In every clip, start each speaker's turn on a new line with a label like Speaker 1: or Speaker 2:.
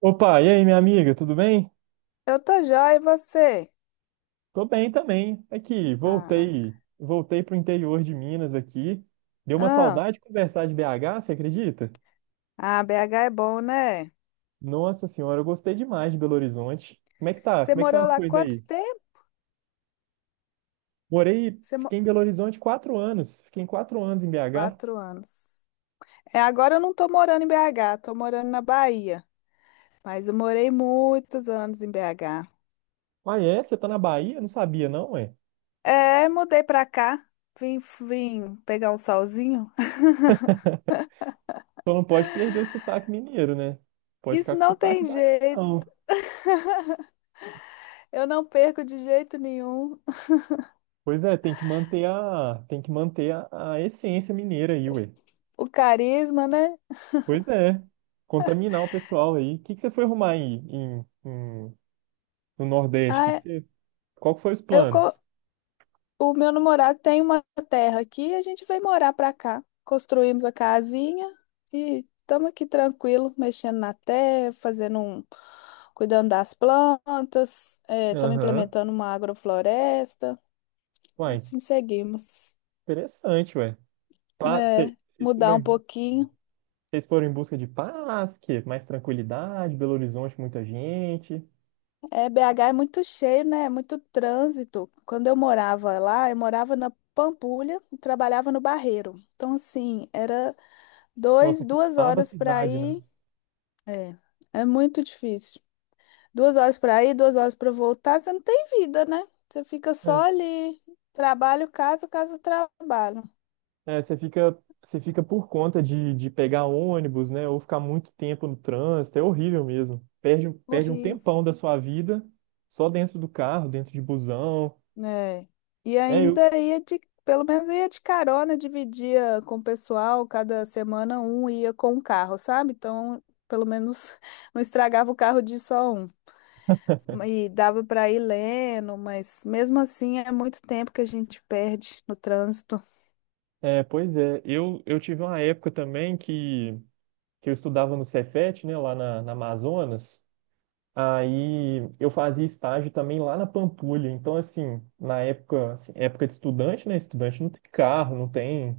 Speaker 1: Opa, e aí, minha amiga, tudo bem?
Speaker 2: Eu tô jóia, e você?
Speaker 1: Tô bem também. Aqui,
Speaker 2: Ah,
Speaker 1: voltei pro interior de Minas aqui. Deu uma
Speaker 2: ah,
Speaker 1: saudade de conversar de BH, você acredita?
Speaker 2: ah, BH é bom, né?
Speaker 1: Nossa senhora, eu gostei demais de Belo Horizonte. Como é que tá?
Speaker 2: Você
Speaker 1: Como é que estão
Speaker 2: morou
Speaker 1: as
Speaker 2: lá
Speaker 1: coisas
Speaker 2: quanto
Speaker 1: aí?
Speaker 2: tempo?
Speaker 1: Morei,
Speaker 2: Você mo-
Speaker 1: fiquei em Belo Horizonte 4 anos. Fiquei em 4 anos em BH.
Speaker 2: 4 anos. É, agora eu não tô morando em BH, tô morando na Bahia. Mas eu morei muitos anos em BH.
Speaker 1: Ah, é? Você tá na Bahia? Eu não sabia, não, ué.
Speaker 2: É, mudei pra cá, vim pegar um solzinho.
Speaker 1: Só não pode perder o sotaque mineiro, né? Pode
Speaker 2: Isso
Speaker 1: ficar com
Speaker 2: não tem
Speaker 1: sotaque baiano,
Speaker 2: jeito,
Speaker 1: não.
Speaker 2: eu não perco de jeito nenhum.
Speaker 1: Pois é, tem que manter a a essência mineira aí, ué.
Speaker 2: O carisma, né?
Speaker 1: Pois é, contaminar o pessoal aí. O que que você foi arrumar aí em- no Nordeste?
Speaker 2: Ah,
Speaker 1: Qual que foi os
Speaker 2: eu, co-
Speaker 1: planos?
Speaker 2: O meu namorado tem uma terra aqui, a gente veio morar pra cá. Construímos a casinha e estamos aqui tranquilo, mexendo na terra, cuidando das plantas, estamos
Speaker 1: Aham.
Speaker 2: implementando uma agrofloresta,
Speaker 1: Uai,
Speaker 2: assim seguimos.
Speaker 1: interessante, ué.
Speaker 2: É,
Speaker 1: Vocês
Speaker 2: mudar
Speaker 1: foram em
Speaker 2: um
Speaker 1: busca,
Speaker 2: pouquinho.
Speaker 1: vocês foram em busca de paz, que mais tranquilidade, Belo Horizonte, muita gente.
Speaker 2: É, BH é muito cheio, né? É muito trânsito. Quando eu morava lá, eu morava na Pampulha e trabalhava no Barreiro. Então, assim, era
Speaker 1: Nossa, que
Speaker 2: duas
Speaker 1: nova
Speaker 2: horas para
Speaker 1: cidade, né?
Speaker 2: ir. É, é muito difícil. 2 horas pra ir, 2 horas pra voltar, você não tem vida, né? Você fica só
Speaker 1: É.
Speaker 2: ali, trabalho, casa, casa, trabalho.
Speaker 1: É, você fica por conta de pegar ônibus, né? Ou ficar muito tempo no trânsito, é horrível mesmo. Perde um
Speaker 2: Horrível,
Speaker 1: tempão da sua vida só dentro do carro, dentro de busão.
Speaker 2: né? E
Speaker 1: É, eu,
Speaker 2: ainda pelo menos ia de carona, dividia com o pessoal, cada semana um ia com um carro, sabe? Então, pelo menos não estragava o carro de só um. E dava pra ir lendo, mas mesmo assim é muito tempo que a gente perde no trânsito.
Speaker 1: pois é, eu tive uma época também que eu estudava no Cefet, né? Lá na Amazonas. Aí eu fazia estágio também lá na Pampulha. Então, assim, na época, assim, época de estudante, né? Estudante não tem carro, não tem,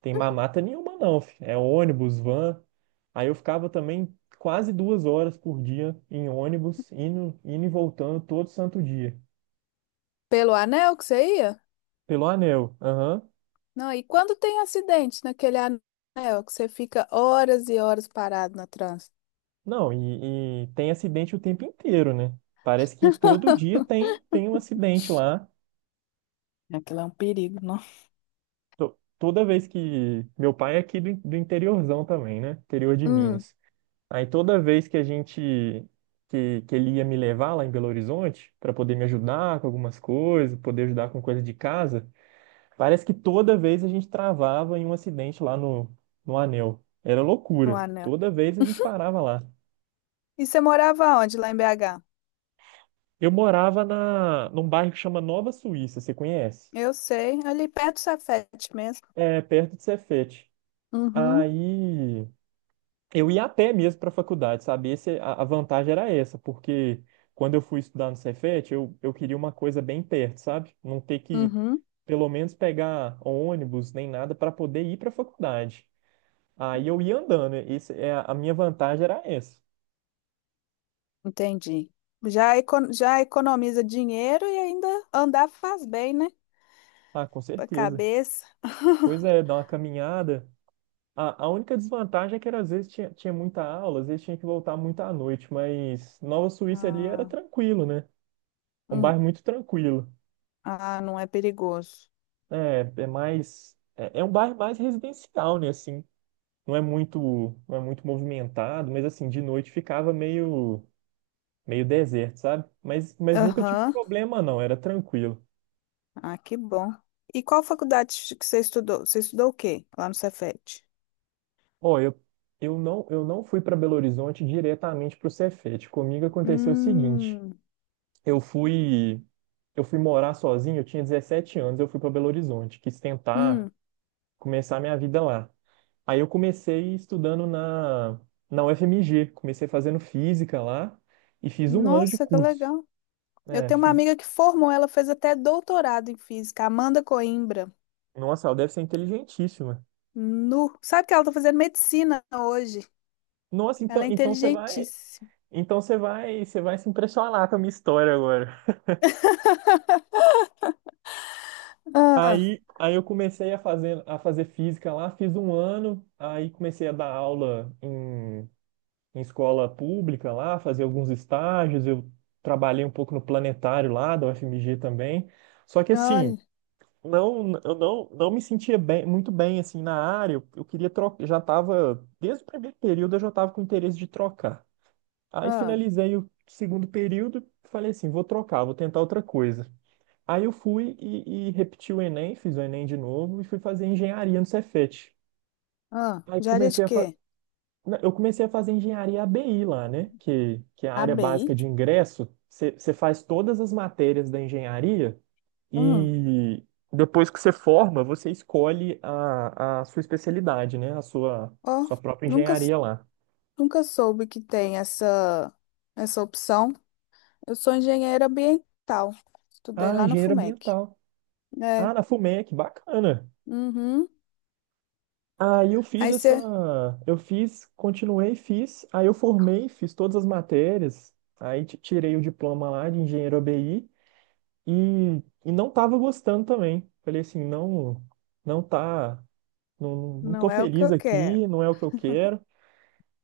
Speaker 1: tem mamata nenhuma, não. fi. É ônibus, van. Aí eu ficava também quase 2 horas por dia em ônibus, indo e voltando todo santo dia.
Speaker 2: Pelo anel que você ia?
Speaker 1: Pelo anel. Aham.
Speaker 2: Não, e quando tem acidente naquele anel, que você fica horas e horas parado no trânsito?
Speaker 1: Não, e tem acidente o tempo inteiro, né? Parece que todo dia tem um acidente lá.
Speaker 2: Aquilo é um perigo, não?
Speaker 1: Toda vez que. Meu pai é aqui do interiorzão também, né? Interior de
Speaker 2: Hum,
Speaker 1: Minas. Aí toda vez que a gente. Que ele ia me levar lá em Belo Horizonte para poder me ajudar com algumas coisas, poder ajudar com coisa de casa, parece que toda vez a gente travava em um acidente lá no Anel. Era
Speaker 2: o
Speaker 1: loucura.
Speaker 2: anel.
Speaker 1: Toda vez a gente parava lá.
Speaker 2: E você morava onde, lá em BH?
Speaker 1: Eu morava na, num bairro que chama Nova Suíça, você conhece?
Speaker 2: Eu sei, ali perto do Safety mesmo.
Speaker 1: É perto de Cefete.
Speaker 2: Uhum,
Speaker 1: Aí. Eu ia a pé mesmo para a faculdade, sabe? A vantagem era essa, porque quando eu fui estudar no Cefet, eu queria uma coisa bem perto, sabe? Não ter que,
Speaker 2: uhum,
Speaker 1: pelo menos, pegar ônibus nem nada para poder ir para a faculdade. Aí eu ia andando, esse, é, a minha vantagem era essa.
Speaker 2: entendi. Já economiza dinheiro e ainda andar faz bem, né?
Speaker 1: Ah, com
Speaker 2: Pra
Speaker 1: certeza.
Speaker 2: cabeça.
Speaker 1: Pois é, dar uma caminhada. A única desvantagem é que era, às vezes tinha muita aula, às vezes tinha que voltar muito à noite, mas Nova Suíça ali era
Speaker 2: Ah,
Speaker 1: tranquilo, né? É um
Speaker 2: hum,
Speaker 1: bairro muito tranquilo.
Speaker 2: ah, não é perigoso.
Speaker 1: É mais. É um bairro mais residencial, né? Assim, não é muito, não é muito movimentado, mas assim, de noite ficava meio deserto, sabe? Mas nunca tive
Speaker 2: Aham,
Speaker 1: problema, não, era tranquilo.
Speaker 2: ah, que bom. E qual faculdade que você estudou? Você estudou o quê lá no Cefet?
Speaker 1: Ó, eu não fui para Belo Horizonte diretamente pro Cefete. Comigo aconteceu o seguinte:
Speaker 2: Hum,
Speaker 1: eu fui, eu fui morar sozinho, eu tinha 17 anos, eu fui para Belo Horizonte, quis tentar
Speaker 2: hum.
Speaker 1: começar minha vida lá. Aí eu comecei estudando na UFMG, comecei fazendo física lá e fiz um ano de
Speaker 2: Nossa, que
Speaker 1: curso.
Speaker 2: legal. Eu
Speaker 1: É,
Speaker 2: tenho uma
Speaker 1: fiz...
Speaker 2: amiga que formou, ela fez até doutorado em física, Amanda Coimbra.
Speaker 1: Nossa, ela deve ser inteligentíssima.
Speaker 2: Nu. Sabe que ela tá fazendo medicina hoje?
Speaker 1: Nossa,
Speaker 2: Ela
Speaker 1: então,
Speaker 2: é
Speaker 1: então você vai,
Speaker 2: inteligentíssima.
Speaker 1: então você vai, você vai se impressionar com a minha história agora.
Speaker 2: Ah,
Speaker 1: Aí eu comecei a fazer, física lá, fiz um ano, aí comecei a dar aula em escola pública lá, fazer alguns estágios, eu trabalhei um pouco no planetário lá da UFMG também. Só que assim,
Speaker 2: olha.
Speaker 1: não, eu não, não me sentia bem, muito bem assim na área. Eu queria trocar, já estava, desde o primeiro período eu já estava com interesse de trocar. Aí
Speaker 2: Ah,
Speaker 1: finalizei o segundo período, falei assim, vou trocar, vou tentar outra coisa. Aí eu fui e repeti o Enem, fiz o Enem de novo e fui fazer engenharia no Cefet.
Speaker 2: ah.
Speaker 1: Aí
Speaker 2: Diária de
Speaker 1: comecei a fa...
Speaker 2: quê?
Speaker 1: na- eu comecei a fazer engenharia ABI lá, né? Que é a área básica
Speaker 2: ABI?
Speaker 1: de ingresso. Você faz todas as matérias da engenharia
Speaker 2: Hum.
Speaker 1: e depois que você forma, você escolhe a sua especialidade, né? A sua,
Speaker 2: Ó,
Speaker 1: sua própria
Speaker 2: nunca,
Speaker 1: engenharia lá.
Speaker 2: nunca soube que tem essa opção. Eu sou engenheira ambiental. Estudei
Speaker 1: Ah,
Speaker 2: lá no
Speaker 1: engenheiro
Speaker 2: FUMEC.
Speaker 1: ambiental.
Speaker 2: É.
Speaker 1: Ah, na FUMEC, bacana.
Speaker 2: Uhum.
Speaker 1: Aí eu fiz
Speaker 2: Aí
Speaker 1: essa.
Speaker 2: você.
Speaker 1: Eu fiz, continuei, fiz. Aí eu formei, fiz todas as matérias. Aí tirei o diploma lá de engenheiro ABI e, e não tava gostando também. Falei assim, não, não tá. Não, não tô
Speaker 2: Não é o que
Speaker 1: feliz
Speaker 2: eu quero.
Speaker 1: aqui, não é o que eu quero.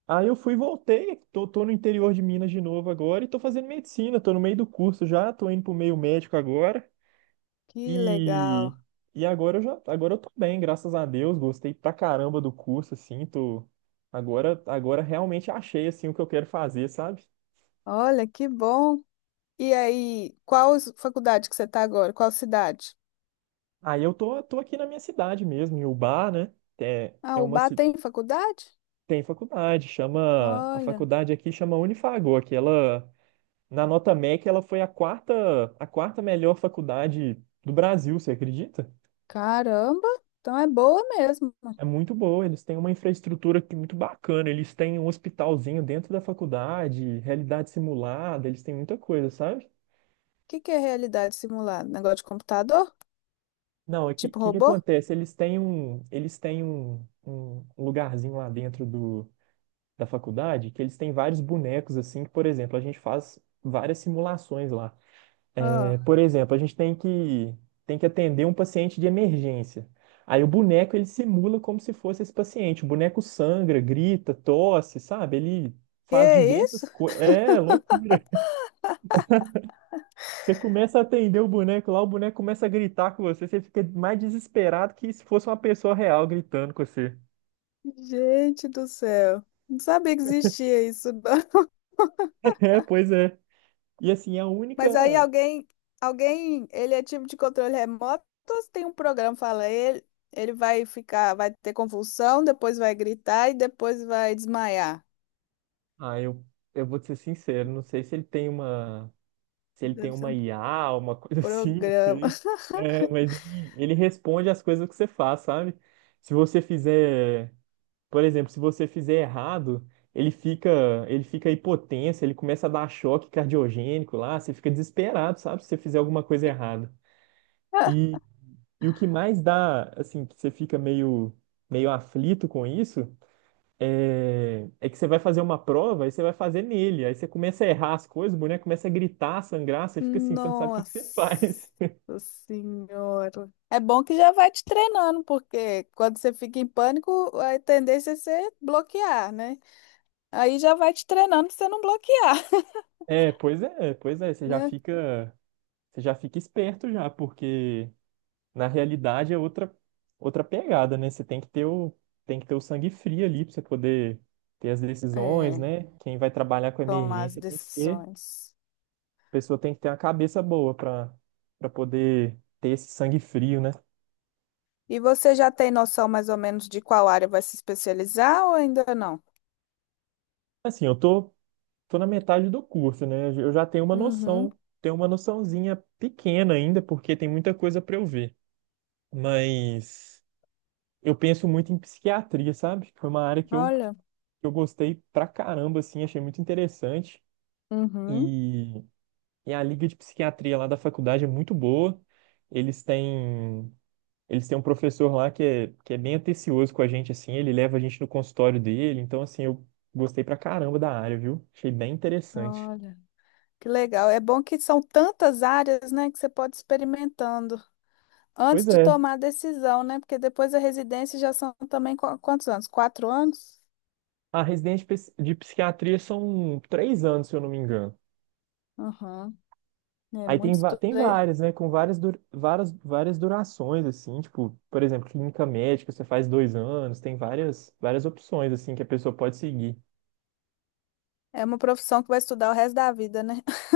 Speaker 1: Aí eu fui e voltei, tô no interior de Minas de novo agora e tô fazendo medicina, tô no meio do curso já, tô indo pro meio médico agora
Speaker 2: Que
Speaker 1: e,
Speaker 2: legal.
Speaker 1: e agora eu tô bem, graças a Deus, gostei pra caramba do curso, assim, agora realmente achei, assim, o que eu quero fazer, sabe?
Speaker 2: Olha, que bom. E aí, faculdade que você está agora? Qual cidade?
Speaker 1: Aí eu tô aqui na minha cidade mesmo, em Ubá, né? É,
Speaker 2: Ah,
Speaker 1: é
Speaker 2: o
Speaker 1: uma,
Speaker 2: Ubá
Speaker 1: ci-
Speaker 2: tem faculdade?
Speaker 1: Tem faculdade, a
Speaker 2: Olha,
Speaker 1: faculdade aqui chama Unifagoa. Que ela Na nota MEC, ela foi a quarta melhor faculdade do Brasil, você acredita?
Speaker 2: caramba. Então é boa mesmo. O
Speaker 1: É muito boa, eles têm uma infraestrutura aqui muito bacana, eles têm um hospitalzinho dentro da faculdade, realidade simulada, eles têm muita coisa, sabe?
Speaker 2: que que é realidade simulada? Negócio de computador?
Speaker 1: Não,
Speaker 2: Tipo
Speaker 1: que
Speaker 2: robô?
Speaker 1: acontece? Eles têm um lugarzinho lá dentro da faculdade que eles têm vários bonecos assim, que, por exemplo, a gente faz várias simulações lá. É,
Speaker 2: Ah,
Speaker 1: por exemplo, a gente tem que atender um paciente de emergência. Aí o boneco ele simula como se fosse esse paciente. O boneco sangra, grita, tosse, sabe? Ele faz
Speaker 2: que
Speaker 1: diversas
Speaker 2: isso?
Speaker 1: coisas. É loucura. Você começa a atender o boneco lá, o boneco começa a gritar com você, você fica mais desesperado que se fosse uma pessoa real gritando com você.
Speaker 2: Gente do céu. Não sabia que existia isso, não.
Speaker 1: É, pois é. E assim, a
Speaker 2: Mas aí
Speaker 1: única.
Speaker 2: alguém, ele é tipo de controle remoto, ou se tem um programa, fala ele vai ficar, vai ter convulsão, depois vai gritar e depois vai desmaiar.
Speaker 1: Ah, eu vou te ser sincero, não sei se ele tem uma. se ele tem
Speaker 2: Deve ser
Speaker 1: uma
Speaker 2: um
Speaker 1: IA, uma coisa assim, não
Speaker 2: programa.
Speaker 1: sei. É, mas ele responde as coisas que você faz, sabe? Se você fizer, por exemplo, se você fizer errado, ele fica, ele fica hipotenso, ele começa a dar choque cardiogênico lá, você fica desesperado, sabe? Se você fizer alguma coisa errada. E, e o que mais dá, assim, que você fica meio aflito com isso, é que você vai fazer uma prova e você vai fazer nele. Aí você começa a errar as coisas, o boneco começa a gritar, a sangrar, você fica assim, você não sabe o que que você
Speaker 2: Nossa
Speaker 1: faz.
Speaker 2: Senhora. É bom que já vai te treinando, porque quando você fica em pânico, a tendência é você bloquear, né? Aí já vai te treinando pra você não bloquear,
Speaker 1: É, pois é, pois é, você já
Speaker 2: né?
Speaker 1: fica, você já fica esperto já, porque na realidade é outra pegada, né? Você tem que ter o sangue frio ali para você poder ter as decisões,
Speaker 2: É,
Speaker 1: né? Quem vai trabalhar com
Speaker 2: tomar as
Speaker 1: emergência a
Speaker 2: decisões.
Speaker 1: pessoa tem que ter uma cabeça boa para poder ter esse sangue frio, né?
Speaker 2: E você já tem noção mais ou menos de qual área vai se especializar ou ainda não?
Speaker 1: Assim, eu tô na metade do curso, né? Eu já tenho uma
Speaker 2: Uhum,
Speaker 1: noção, tenho uma noçãozinha pequena ainda, porque tem muita coisa para eu ver, mas eu penso muito em psiquiatria, sabe? Foi uma área que eu, que
Speaker 2: olha,
Speaker 1: eu gostei pra caramba, assim, achei muito interessante.
Speaker 2: uhum,
Speaker 1: E, e a liga de psiquiatria lá da faculdade é muito boa. Eles têm, eles têm um professor lá que é bem atencioso com a gente, assim, ele leva a gente no consultório dele. Então, assim, eu gostei pra caramba da área, viu? Achei bem interessante.
Speaker 2: olha. Que legal. É bom que são tantas áreas, né, que você pode ir experimentando antes
Speaker 1: Pois
Speaker 2: de
Speaker 1: é.
Speaker 2: tomar a decisão, né? Porque depois a residência já são também quantos anos? 4 anos?
Speaker 1: A residência de psiquiatria são 3 anos, se eu não me engano.
Speaker 2: Uhum. É
Speaker 1: Aí
Speaker 2: muito
Speaker 1: tem, va-
Speaker 2: estudo.
Speaker 1: tem
Speaker 2: É
Speaker 1: várias, né? Com várias durações, assim, tipo, por exemplo, clínica médica, você faz 2 anos, tem várias opções, assim, que a pessoa pode seguir.
Speaker 2: é uma profissão que vai estudar o resto da vida, né?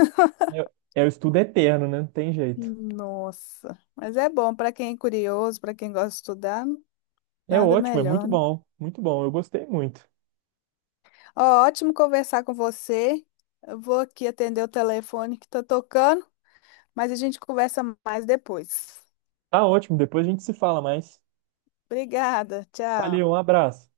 Speaker 1: É o estudo eterno, né? Não tem jeito.
Speaker 2: Nossa. Mas é bom para quem é curioso, para quem gosta de estudar,
Speaker 1: É
Speaker 2: nada
Speaker 1: ótimo, é
Speaker 2: melhor, né?
Speaker 1: muito bom, eu gostei muito.
Speaker 2: Ó, ótimo conversar com você. Eu vou aqui atender o telefone que tá tocando, mas a gente conversa mais depois.
Speaker 1: Tá ótimo, depois a gente se fala mais.
Speaker 2: Obrigada, tchau.
Speaker 1: Valeu, um abraço.